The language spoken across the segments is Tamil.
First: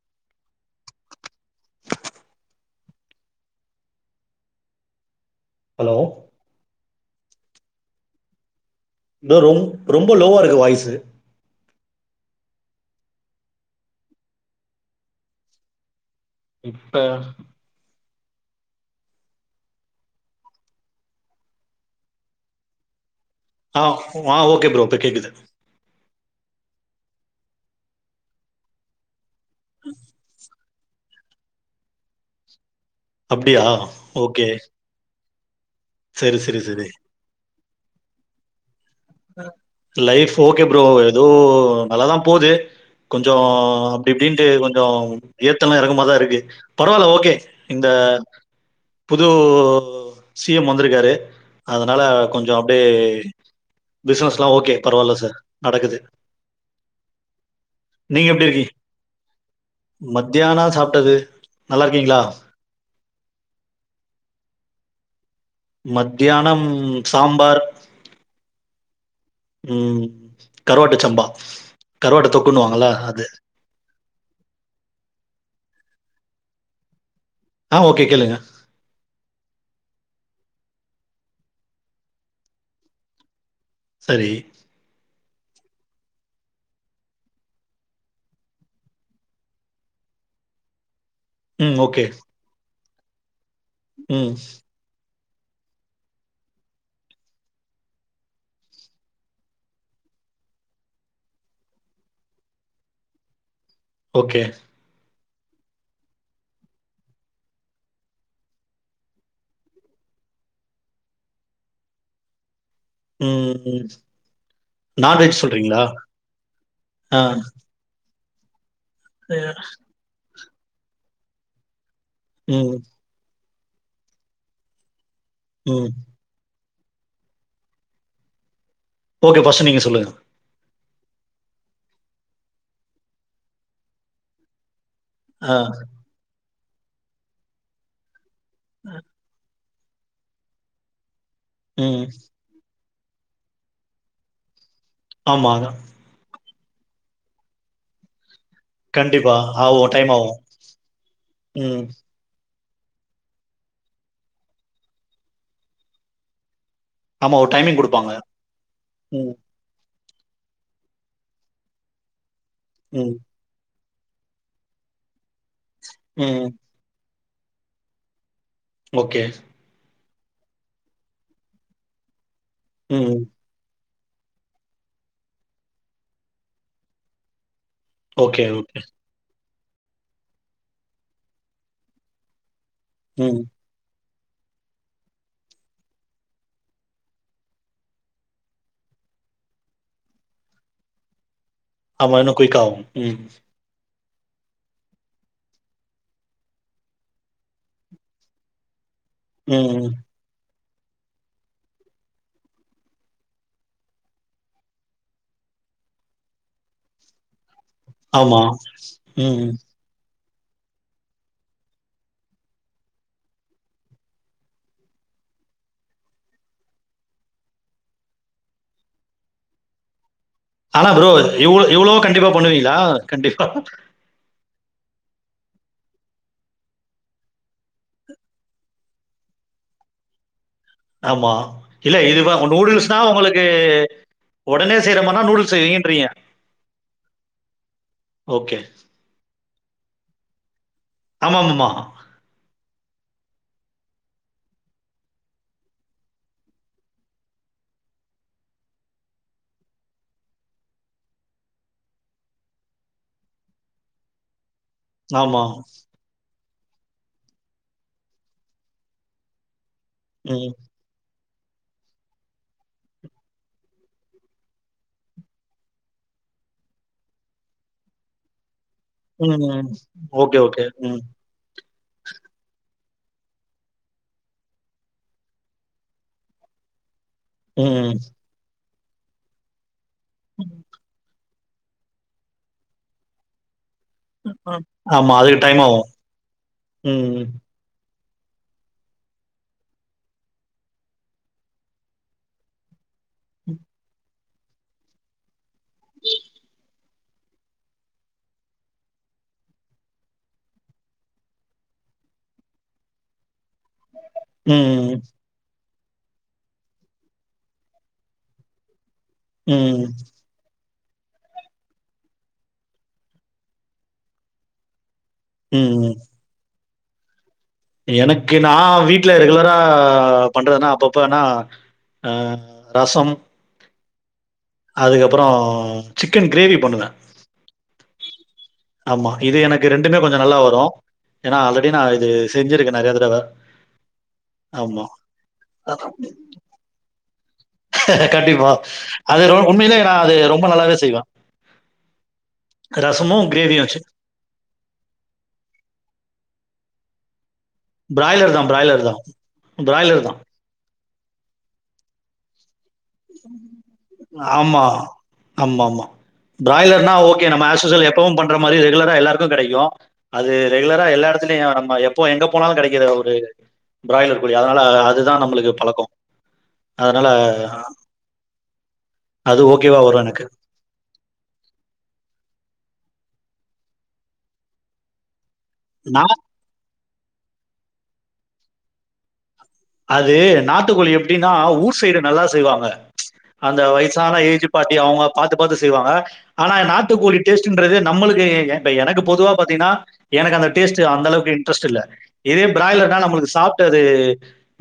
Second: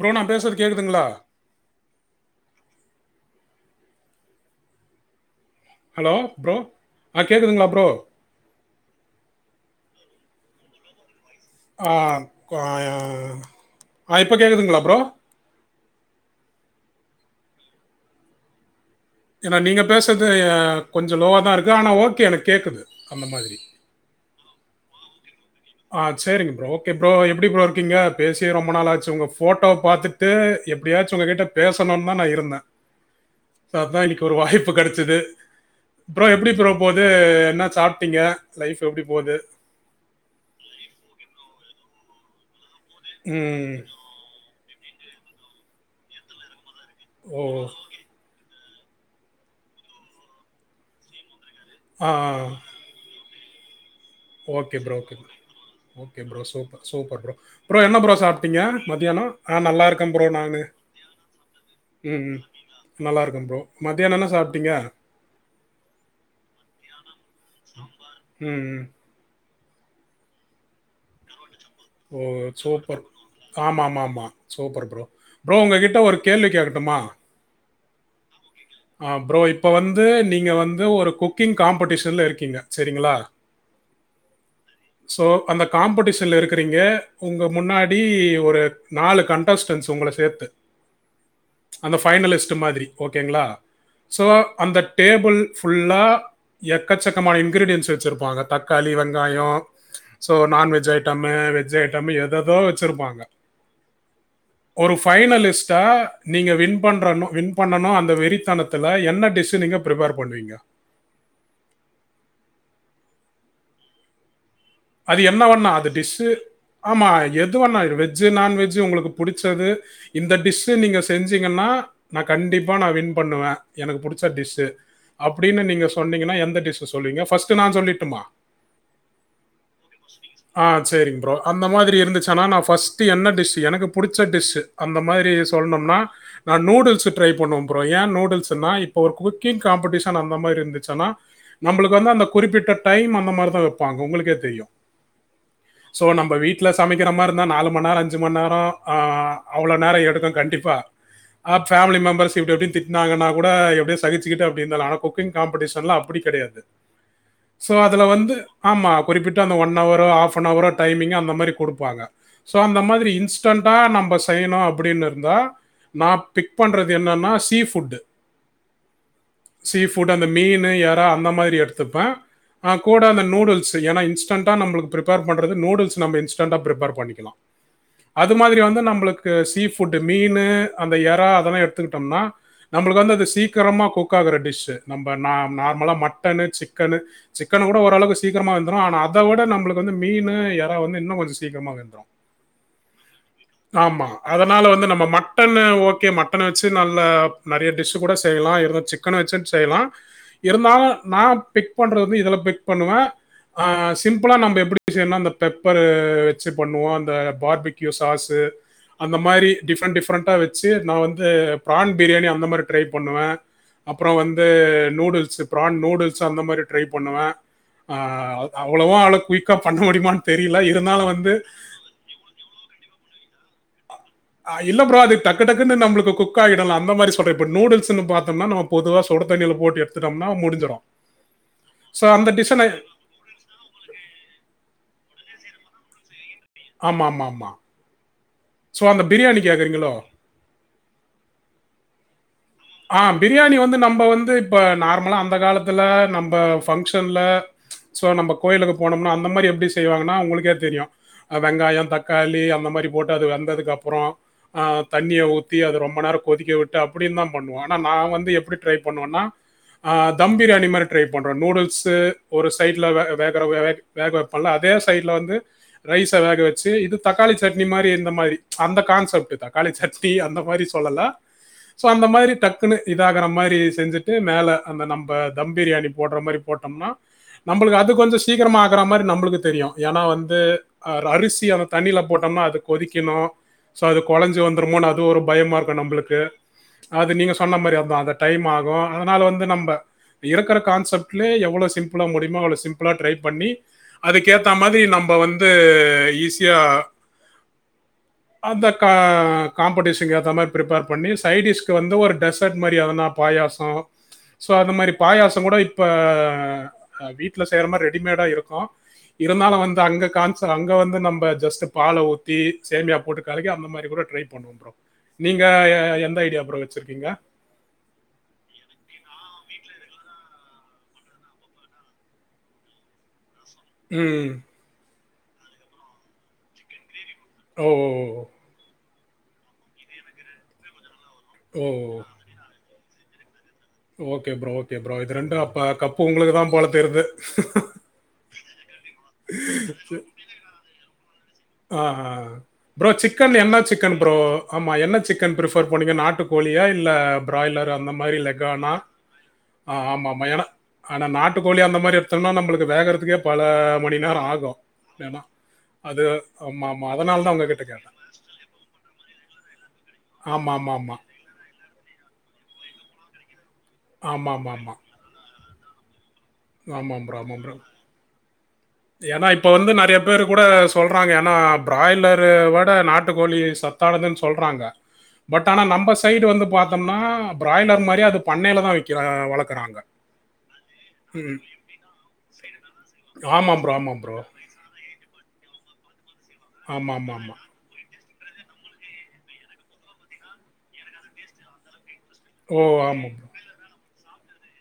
ப்ரோ நா பேசுறது கேட்குதுங்களா ஹலோ ப்ரோ ஆ கேட்குதுங்களா ப்ரோ ப்ரோ ரொ ரொம்ப லோவா இருக்கு வாய்சு ஆ கு ஆ இப்ப கேட்குதுங்களா ப்ரோ இப்ப ஏன்னா நீங்கள் பேசுறது எ கொஞ்ச லோவா தா இருக்கு ஆனா ஓகே எனக்கு கேட்குது அந்த மாதிரி ஆ ஆ ஓகே ப்ரோ இப்ப கேக்குது ஆ சேரிங்க ப்ரோ ஓகே ப்ரோ எப்டி ப்ரோ இருக்கீங்க பேசியே ரொம்ப நாளாச்சு உங்க போட்டோவ பாத்துட்டு எப்டியாச்சு உங்க கிட்ட பேசணு தா நா இருந்தே அப்டியா ஸோ அதா இன்னைக்கு ஒரு ஓகே வாய்ப்பு கெடைச்சுது அப்றோ சரி எப்டி சரி ப்ரோ சரி போது என்ன சாப்ட்டீங்க லைஃப் எப்டி போது லைஃப் ஓகே ப்ரோ ஏதோ நல்லாதா போது கொஞ்சோ ம். இப்டி இப்டின்ட்டு கொஞ்ச ஏத்தல்லு இறக்குமாதா இருக்கு பரவால்ல ஓகே ஓ! இந்த புது சி எம் வந்திருக்காரு அதனால ஆ. கொஞ்சொ அப்டியே பிசினஸ்லா ஓகே ப்ரோ ஓகே பரவால்ல ப்ரோ சார் நடக்குது okay bro super super bro bro என்ன ப்ரோ நீங்க எப்டி சாப்ட்டீங்க இருக்கீ மதியானோ மத்தியானோ சாப்ட்டது நல்லாருக்கீங்ளா நல்லாருக்கே ப்ரோ மத்தியானோ என்ன சாப்ட்டீங்க மத்தியானம் சம்பார் ம் ம் ம் கருவாட்டு சம்பா கருவாட்டு தொக்குனுவாங்களா அது ஆம்மாமாம்மா சூப்பர் ப்ரோ ப்ரோ உங்ககிட்ட ஒரு கேள்வி கேக்கட்டுமா ஆ ஓகே கேளுங்க ஆ ப்ரோ இப்போ வந்து நீங்க வந்து ஒரு குக்கிங் காம்படிஷன்ல இருக்கீங்க சரிங்களா சரி சோ அந்த காம்படிஷன்ல இருக்கறீங்க உங்க முன்னாடி ஒரு நாலு கண் டஸ்டன்ஸ் உங்கள சேத்து ம் அந்த ஓகே. பைனலிஸ்ட் மாதிரி ஓகேங்ளா சோ ம் அந்த டேபுள் ஃபுல்லா எக்கச்சக்கமான இன்க்ரீடியன்ஸ் வெச்சுருப்பாங்க தக்காளி வெங்காயோ so non veg item veg item ஏதேதோ வெச்சிருப்பாங்க ஓகே ஒரு பைனலிஸ்டா நீங்க வின் பண்றனு வின் பண்ணணு அந்த வெறித்தனத் துல என்ன டிஷ்ஸு நீங்க ப்ரிப்பேர் பண்ணுவீங்கோ ம் ம் அது என்ன வேண்ணா அது டிஷ்ஷு ஆமா ஆ எது வேண்ணா வெஜ்ஜு நான்வெஜ்ஜு உங்களுக்கு புடிச்சது இந்த டிஷ்ஷு நீங்க செஞ்சீங்கன்னா நா கண்டிப்பா ம் நா வின் பண்ணுவ எனக்கு பிடிச்ச டிஷ்ஷு அப்டின்னு நீங்க ம். சொன்னீங்கன்னா எந்த டிஷ் சொல்வீங்க பஸ்ட் நா சொல்லிட்டுமா ஓகே பஸ்ட் நீங்க சொல்லுங் ஆ சரிங் ப்ரோ அந்த மாரி இருந்துச்சுன்னா நான் ஃபஸ்ட்டு என்ன டிஷ்ஷு எனக்கு புடிச்ச டிஷ்ஷு அந்த மாரி ஆ சொல்லணொம்னா நா நூடுல்ஸு ட்ரை பண்ணுவோ ப்ரோ ஏ நூடுல்ஸுன்னா இப்போ ஒரு குறி க்கிங் காம்படிஷன் அந்த மாரி இருந்துச்சுன்னா நம்பளுக்கு ம் வந்து அந்த குறிப்பிட்ட டைம் அந்த மாரிதா வெப்பாங்க உங்களுக்கே தெரியு ஆமாங்க சோ நம்ப வீட்ல சமைக்கிற மாரிந்தா நாலு மண் நேரோ அஞ்சுமண் நேரோ அ கண்டிப்பா. அவ்ளோ ஆவும் நேரோ டைம் எடுக்கு ஆவும். கண்டிப்பா அ ம். ஃபேமிலி மெம்பர்ஸு இப்டி அப்டின் திட் திட்னாங்கனா கூட எப்டியோ சகிச்சுக்கிட்டு அப்டி இருந்தர்லா ஆனா குக்கிங் காம்படீஷன்லா அப்பிடி கெடையாது ஆமா ஒரு சோ டைமிங் அதுல குடுப்பாங்க. வந்து ஆமா ம் குறிப்பிட் ஒன் அவரோ ஹப்னவரோ டைமிங் அந்த மாரி கொடுப்பாங்க சோ அந்த மாரி ம் இன்ஸ்ட் ஃப்ரண்டா நம்ப செய்யணு அப்புடினிருந்தா நா ம். பிக் பண்றது என்னன்னா சி ஃபு ஃபுட்டு ஓகே சீ ஃபுட் அந்த மீனு எறா அந்த மாரி எடுத்துப்பே அ கூட ம். அந்த நூடுல்ஸு ஏனா இன்ஸ் இன்ஸ்டென்டா பிரிப்பர் பண்றது நூடுல்ஸ் நம்ப இன்ஸ்டென்டா பிரிப்பர் பண்ணிக்கலாம் அது ஓகே மாரி ஓகே. வந்து நம்ளுக்கு க சீ ஃபுட்டு மீனு அந்த எறா அதெல்லா எடுத்துக்கிட்டோம்னா நம்பளுக்கு வந்து அது ம். சீக் சீக்கிரமா குக் ஆகுற டிஷ்ஷு நம்ப நா நார்மலா மட்டனு சிக்கனு சிக்கனு கூட ஓரளவுக்கு சீக்கிரமா வந்துரு ஆனா அத விட நம்பளுக்கு வந்து மீனு எறா வந்து இன்னு கொஞ்சோ சீக்கிரமா வெந் ஆமா இன்னு குயிக் ஆகும் ம் ஆமா அதனால வந்து நம்ம மட்டனு ஓகே மட்டன் வெச்சு நல்லா நெறைய ஃபிஷ்ஷு கூட செய்யலா இருந்த சிக்கனு வெச்சு செய்யலா ம். இருந்தாலும் நான் பிக் பண்றது வந்து இதுல பிக் பண்ணுவேன் ஆ ச சிம்பிளா நம்ப எப்டி செய்னா அந்த பெப்பரு வெச்சு பண்ணுவோம் அந்த பார்பிக் க்யூ சாசு ஆமா. அந்த ம். மாரி டிஃபரெண்ட் டிஃபரெண்டா வெச் சேர் நா வந்து ப்ரான் பிரியாணி அந்த மாரி ட்ரை பண்ணுவே அப்பறோ வந்து நூடுல்ஸ் ப்ரான் நூடுல்ஸ் அந்த மாரி ட்ரைப் பண்ணுவே ஆ அவ்வளவோ அவ்ள குய்க்கா பண்ண முடியுமான் ஆ ப்ரோ இவ்ளோ இவ்வளோவோ கண்டிப்பா பண்ணுவீங்ளா கண்டிப்பா அ இல்ல ப்ரோ அது டக்கு டக்குனு நம்ப்ளுக்கு குக்காயிடுல அந்த மாரி சொல்றே இப்ப நூடுல்ஸுன்னு பாத்தம்னா நம்ம பொதுவா சுடு தண்ணில போட்டு எடுத்துட்டம்னா முடிஞ்சிடு ஆமா இல்ல இதுவ உ நூடுல்ஸ்னா ஒங்களுக் கு ஒடனே செய்யற மார்னா நூடுல்ஸ் செய்வன்றீங்க ஆமாமாமா ஓகே ஓ அந்த பிரியாணி கேக்குறீங்களோ ஆமாமமா ஆ பிரியாணி வந்து நம்ப வந்து இப்ப நார்மலா அந்த காலத்துல நம்ப ஃபங்க்ஷன்ல சோ நம்ப கோயிலுக்கு போனோம்னா அந்த மாரி எப்டி செய்வாங்கன்னா உங்களுக்கே தெரியு அ வெங்காயோ தக்காளி அந்த மாரி போட்டு அது வெந்ததுக்கப்புறோ ஆ தண்ணிய ஆமா. ஆமா. ஊத்தி அது ரொம்ப நேரம் கொதிக்க விட்டு அப்டின்னு தா பண்ணுவோ ஆனா நா வந்து எப்டி ட்ரை பண்ணுவன்னா ஆ தம் ம். பிரியாணி மாரி ட்ரை பண்றோ நூடுல்ஸ் ஒரு சைடுல வே அ வேகர வேக் வேக வைப்பன்ல அதே சைட்ல வந்து ரைச வேக வச்சு இது தக்காளி சட்னி மாரி இந்த மாரி அந்த கான்செப்ட் ம். தக்காளி சட்னி ஓகே, அந்த ஓகே. மாரி ம். சொல்லலா சோ அந்த மாரி டக்குன்னு இதாகுற மாரி செஞ்சுட்டு மேல அந்த நம்ப தம் பிரியாணி போடுற மாரி போட்டோம்னா நம்பளுக்கு அது ம். கொஞ்சொ சீக்கிரமா ஆகுற மாரி நம்பளுக்கு தெரியு ஏனா வந்து அ அரிசி அ தண்ணில போட்டோம்னா அது கொதிக்கணு சோ அது கொலஞ்சி வந்துருமோன்னு அது ஆமா. ஒரு அதுக்கு பயமா டைம் இருக்கு ஆகும். நம்மளுக்கு அது ம். நீங்க சொன்ன மாரி அதா அந்த டைம் ஆகு அதனால வந்து நம்ப இருக்குற கான்செப்ட்லே எவ்ளோ சிம்பிளா முடியுமோ அவ்ளோ சிம்ப் ப்ளா ட்ரை பண்ணி அதுக்கேத்தா மாதிரி நம்ப வந்து ஈஸியா அந்த கா காம்படிஷனுக் ஏத்த மாரி ப்ரிஃப்பேர் பண்ணி சைடிஸ் வந்து ஒரு டெசர்ட் மாரி எதனா பாயாசோ சோ அந்த மாரி ம். பாயாசோ கூட இப் ப அ வீட்ல செய்ற மாரி ரெடிமேடா இருக்கு இருந்தாலு வந்து ம். அங்க காந் ஸ் அங்க வந்து நம்ப ஜஸ்ட் பால ஊத்தி சேமியா போட்டு கலக்கி அந்த மாரி கூட ட்ரை பண்ணுவ ப்ரோ நீங்க ம். எந்த ஐடியா ப்ரோ வச்சிருக்கீங்க எனக்கு நா வீட்ல ரெகுலரா பண்றதுன்னா அப்பப்பனா ஆ ரசம் ம் ம் ம் அதுக்கப்பறோ சிக்கன் கிரேவி பண்ணுவே ஓ ஒ ஒ ஓ ஆமா இது எனக்கு ரெண்டுமே கொஞ்சொ நல்லா வரு ஏனா ஓ ஆல்ரெடி நா இது செஞ்சிருக்கே நெறைய தடவ ஓகே ப்ரோ ஓகே ஆமா. ப்ரோ இது ரெண்டு அப்ப கப்பு உங்களுக்கு தா போல தெர்து கண்டிப்பா அது ரொம்ப உண்மையிலே நா அது ரொம்ப நல்லாவே செய்வே ஆ ஹ ப்ரோ சிக்கன்ல என்ன கிரேவியும் வச்சு சிக்கன் ப்ரோ ஆமா என்ன சிக்கன் பிரிஃபர் பண்ணுவிங்க நாட்டு கோழியா இல்ல பிராயலர் அ ந்த மாரி பிராய்லர் தான் லெகானா பிராய்லர் தான் அ பிராய்லர் தான் ஆமாமா எனா ஆனா நாட்டுக்கோழி அந்த மாரி எடுத்தோனா நம்மளுக்கு வேகறக் மிக பல மணி நேரோ ஆக ஆமா ஏனா ஆமா ஆமா அது ஆமா ஆமா பிராய்லர்னா அதனால ஓகே தான் நம்ம உங்ககிட்ட ஆஸ்யுசுவல் கேட்டேன் எப்பவு பண்ற மாரி ரெகுலரா எல்லாருக்கு கெடைக்கு அது ஆமா ஆமா ரெகுலரா ஆமா எல்லா எடத்துலய நம்ம எப்போ எங்க போனாலு கெடைக்கிற ஒரு பிராய்லர் ஆமா கோழி ஆமா அதனால ஆமா அதுதா நம்மளுக்கு பழக்கோ அதனால ஏனா அது இப்ப வந்து ஓகேவா நெறைய வரும் பேரு எனக்கு கூட சொல்றாங்க ஏனா பிராய்லரு விட நாட்டு கோழி சத்தானதுனு சொல்றாங்க பட் ஆனா நம்ம நான் சைடு வந்து பாத்தோம்னா பிராய்லர் மாரி அது பண்ணையில தா விக்கி வளக்குறா அது நாட்டுக்கோழி எப்டின்னா ஊர் சைடு நல்லா செய்வாங்க ஆமாம் அந்த ப்ரோ ஆமாம் ப்ரோ வயசான ஏஜ் பாட்டி அவுங்க பாத்து பாத்து செய்வாங்க ஆனா ஆமாம் ஆமாம் நாட்டுக்கோழி ஆமாம் டேஸ்ட்ன்றது நம்மளுக்கு எ எனக்கு பொதுவா பாத்தீன்னா எனக்கு அந்த டேஸ்ட் அந்த அளவுக்கு இன்ட்ரெஸ்ட் இல்ல இது ஓ பிராய்லர்ன்னா ஆமாம் ப்ரோ நம்மளுக்கு சாப்ட்டது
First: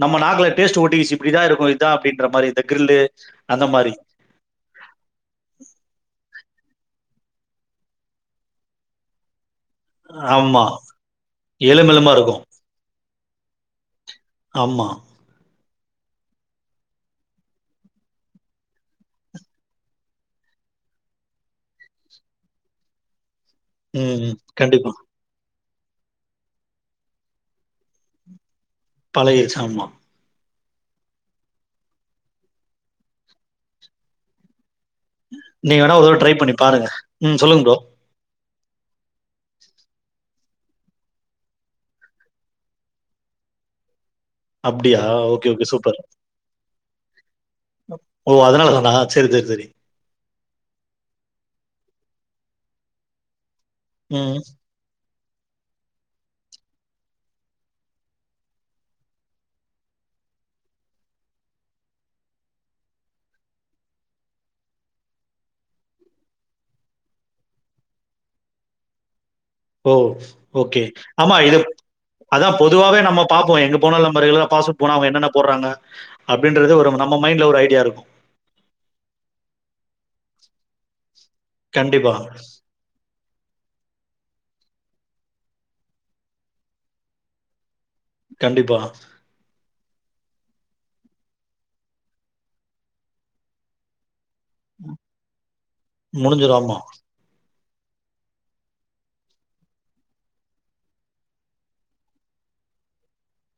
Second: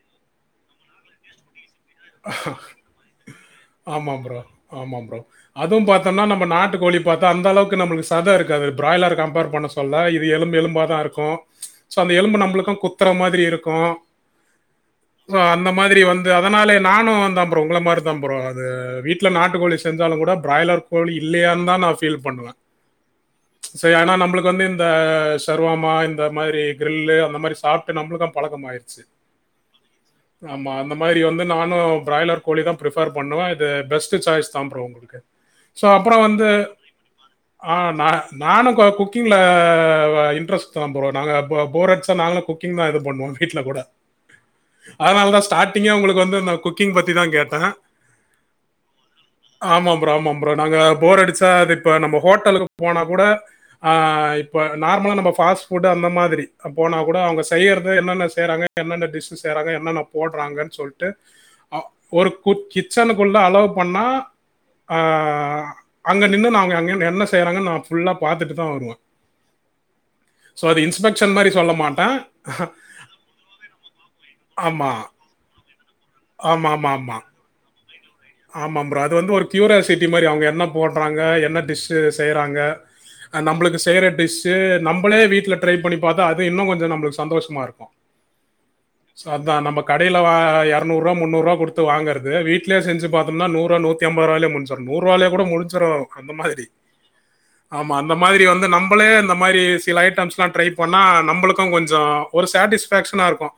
நம்ம நாக்கல டேஸ்ட் ஒட்டிகிச்சு இப்டிதா இருக்கு இதா அப்டின்ற மாரி இந்த கிரில்லு அந்த மாரி ஆம் ஃப்ரோ ஆமாம் ஃப்ரோ அதுவு பாத்தோம்னா நம்ப நாட்டு கோழி பாத்தா அந்த அளவுக்கு நம்மளுக்கு சத இருக்காது பிராய்லர் கம்பேர் பண்ண சொல சொல்ல இது எலும்பு ஆமா. எலும்பா தா இருக்கு எலும் சோ அந்த எலும்பா எலும்பு இருக்கும். நம்பளுக்கு குத்துற மாதிரி இருக்கு ஆமா சே அந்த மாதிரி வந்து அதனாலே நானு அதா ஃப்ரோ உங்கள மாரி தா ஃப்ரோ அது வீட்ல நாட்டுக்கோழி செஞ்சாலு கூட பிராய்லர் கோழி‌ இல்லையான் தா நா பீல் பண்ணுவ சே ஆனா ம். நம்பளுக்கு வந்து இந்த கண்டிப்பா. ஷாருவோமா இந்த மாதிரி கிரில்லு அந்த மாரி சாப்ட்டு நம்மளுக்கு பழக்கமாயிருச்சு பழகிர்ச்சாம்மா ஆமா அந்த மாரி வந்து நானு பிராய்லர் கோழி தா பிரிஃபர் பண்ணுவ இது பெஸ்ட் சாய்ஸ் தா ஃப்ரோ உங்களுக்கு நீங்க சோ வேணா ஒரு அப்றோ தடவ ட்ரை வந்து பண்ணி பாருங்க. ம் சொல்லுங்க ஆ ப்ரோ. நா நானு கோ குக்கிங்கில இன்ட்ரெஸ்ட் தா ஃப்ரோ நாங்க போ போர் அடுச்சா நாங்களு குக்கிங் தா இது பண்ணுவோ வீட்ல்லா கூட அப்படியா? அதனால தா ஓகே, ஓகே. ஸ்டார்ட்டிங்கே சூப்பர். உங்ளுக் கு வந்து நா குக்கிங் பத்தி தா கேட்ட ஓ அதனால தானா சேரி சேரி சேரி ஆமா ஃப்ரோ ஆமாம் ப்ரோ நாங்க போர் அடிச்சா அது இப்ப நம்ம ஹோட்டலுக்கு போனா கூட ஆ ம். இப்ப நார்மலா நம்பா ஃபாஸ்ட் ஃபுட் அந்த மாதிரி அப்போனா கூட அவுங்க செய்றது என்னென்ன செய்றாங்க என்னென்ன டிஸ் செய்றாங்க என்னென்ன போடுறாங்கன்னு சொல்ட்டு ஒரு கு கிச்சனுக்குள்ள அலோவ் பண்ணா ஆ அங்க நின்னு நா அவுங்க அங்க என்ன செய்றாங்கன்னு நான் ஃபுல்லா பாத்துட்டு தா வருவ ஓ ஓகே இன்ஸ்பெக்ஷன் ஆமா மாரி இதா சொல்ல மாட்டேன். அதா பொதுவாவே நம்ம பாப்போ எங்க போனல்மோ நம்ம ரெகுல பாச ஆமா. போனா அவுங்க என்னா போறாங்க அப்டின்றது ஒரு நம்ம மைண்ட்ல ஒரு ஐடியா இருக்கு ஆமாம் ஃப்ரோ அது வந்து ஒரு கியூராசிட்டி மாரி அவுங்க என்ன போடுறாங்க என்ன டிஸ்ஸு கண்டிப்பா, செய்றாங்க நம்பளுக்கு செய்ற டிஷ்ஷு நம்பளே வீட்ல ட்ரை பண்ணி பாத்தா அது இன்னும் கொஞ்சோ நம்பளுக்கு சந்தோஷமா இருக்கு கண்டிப்பா சோ அதா நம்ப கடயில வா எறநூறு ரூவா முன்னூறு ரூபா குடுத்து வாங்குரது வீ்ட்லையே செஞ்சு பாத்தோம்ன்னா நூறு ரூபா நூத்தி அம்பது ரூவாயிலே முடிச்சு நூறு ருவாயிலே கூட முடிஞ்சுறு அந்த முடிஞ்சிரும். மாதிரி ஆமா. ஆமா அந்த மாதிரி வந்து நம்பளே அந்த மாதிரி சில ஐட்டம்ஸ் எல்லா ட்ரை பண்ணா நம்பளுக்கு கொஞ்சோ ஒரு சேட்டிஸ்ஃபக்ஷனா இருக்கு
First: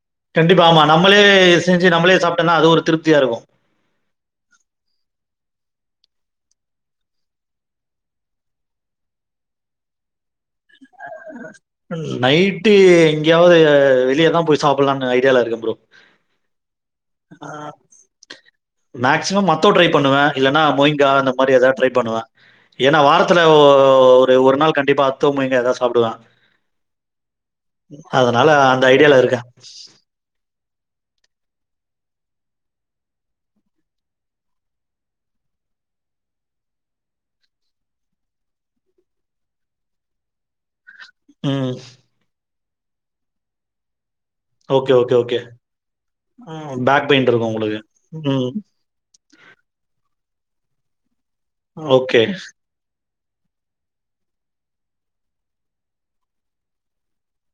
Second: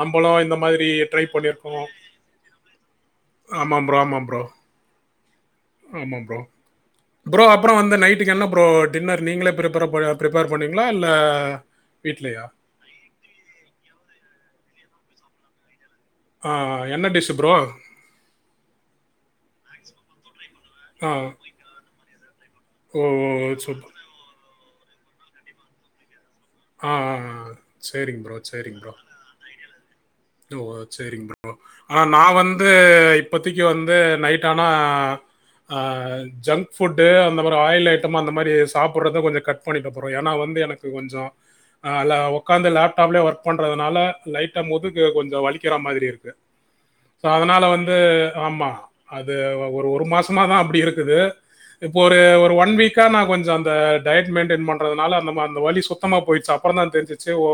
நம்பலு இந்த கண்டிப்பா. ஆமா. மாதிரி நம்மளே ட்ரை பண்ணிருக்கோ செஞ்சு நம்மளே சாப்பிட்டோம்னா அது ஒரு திருப்தியா இருக்கும். ஆமா ப்ரோ ஆமா ப்ரோ ஆமா ப்ரோ ப்ரோ அப்புறோ வந்து நைட்டுக்கு என்ன ப்ரோ டின்னர் நீங்களே பிரிப்பேர்பர ப்ரிப்பேர் பண்ணுவிங்ளா இல்ல வீட்லயா ட்டி எங்கேயாவது வெளியதா போய் சாப்பட்லானு ஐடியால இருக்க ப்ரோ ஆ என்ன டிஷ்ஷு ப்ரோ மேக்சிமம் அத்தோ ட்ரை பன்னுவ இல்லன்னா மொய்ங்கா ஆ. அந்த மாரி ஏதா ட்ரை பண்ணுவ ஏனா ஓ! வாரத்துல ஒ சூப்பர். ஒரு ஒரு நாள் கண்டிப்பா அத்தோ மொய்ங்கா எதனா சாப்டுவ ஆ, ஆ, ஆ. சரிங்க ப்ரோ, அதனால சரிங்க அந்த ப்ரோ. ஐடியால இருக்க ஓ சேரிங் ப்ரோ ஆனா நா வந்து இப்போத்திக்கு வந்து நைட் ஆனா ஆ ஜங்க் ஃபுட்டு அந்த மாரி ஆயில் ஐட்டமா அந்த மாரி சாப்புட்றத கொஞ்சோ கட் பண்ணிட்ட ப்ரோ ஏனா வந்து எனக்கு கொஞ்சோ ம் நல்லா ஒக்காந்து லேப்டாப்லயே ஒர்க் பண்றதுனால லைட்ட ஓகே, முதுகு ஓகே, கொஞ்சோ ஓகே. வலிக்கிற மாதிரி இருக்கு பேக் சோ பெயின் இருக்கும் அதனால உங்களுக்கு. வந்து ம். ஆமா அது ஒரு ஒரு மாசமா தா அப்டி இருக்குது இப்போ ஒரு ஓகே. ஒரு ஒன் வீக் கா நா கொஞ்சோ அந்த டயட் மெயின்டைன் பண்றதுனால அந்தமா அந்த வலி சுத்தமா போயிடுச்சு அப்பறோ தா தெரிஞ்சுச்சு ஓ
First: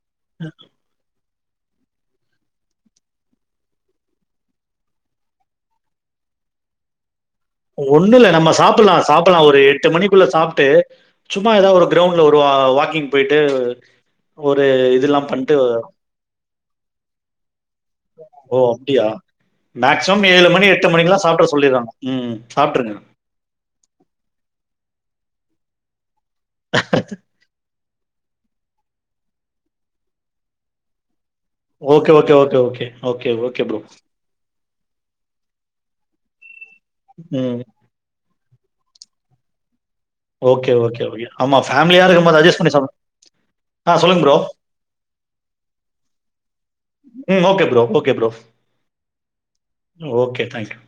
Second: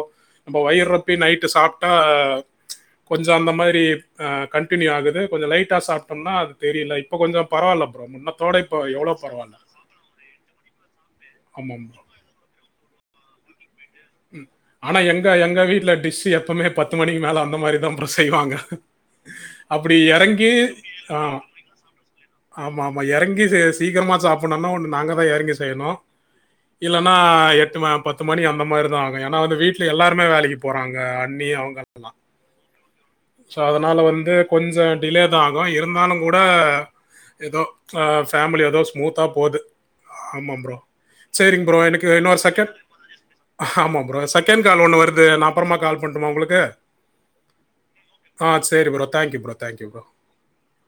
நம்ப வயிறொப்பி நைட்டு சாப்ட்டா கொஞ்சோ அந்த மாரி அ கன்டினியூ ஆகுது கொஞ்ச லைட்டா சாப்ட்டோம்னா அது தெரில இப்போ கொஞ்சம் பரவாயில்ல ப்ரோ ஒண்ணு இல்ல நம்ம முன்னத்தோட இப்போ சாப்பலா எவ்வளோ சாப்பலா பரவாயில்ல ஒரு எட்டு மணிக்குள்ள சாப்ட்டு சும்மா ஏதாவது ஆமாம் ஒரு ப்ரோ கிரௌண்ட் குல்ல ஒரு வாக்கிங் போயிட்டு ம் ஒரு ஆனா எங்க இதெல்லாம் பண்ட்டு எங்க வீட்ல டிஸ்ஷு எப்பவுமே பத்து மணிக்கு மேல அந்த மாரி தா ப்ரோ செய்வாங்க ஓ! அப்டியா? அப்படி மேக்ஸிமம் எறங்கி மணி, ஆ மணிக்கெல்லாம் சாப்ட்ற சொல்லிர்றாங்க. ம். ஆமா சாப்ட்ருங்க. ஆமா எறங்கி செய்ய சீக்கரமா சாப்புட்னுனா ஒன்னு நாங்க தா எறங்கி செய்யணு இல்லன்னா எட்டும பத் பத்து மணி அந்த மாரிதா ஆகு ஏனா வந்து வீட்ல எல்லாருமே வேலைக்கு போறாங்க அண்ணி அவு ங்க எல்லா okay, okay, okay, okay. Okay, so okay bro. அதனால வந்து கொஞ்சோ டிலே தா ஆகு இருந்தாலு கூட ம். ஏதோ அ ஃபேமிலி ஏதோ ஸ்மூத்தா போது ஆமாம் ஓகே, ப்ரோ ஓகே, ஓகே. ஆமா, சேரிங்க ப்ரோ ஃபேமிலியா எனக்கு இன்னொரு இருக்கும்போது அட்ஜஸ்ட் பண்ணி செகண்ட் சாப்டணும். ஆ ஆமா ப்ரோ சொல்லுங்க செகண்ட் கால் ஒண்ணு வருது நா அப்பறமா கால் பண்ட்டுமா உங்களுக்கு ம் ஓகே ப்ரோ ஓகே ப்ரோ ஆ சேரி bro thank you bro thank you bro okay thank you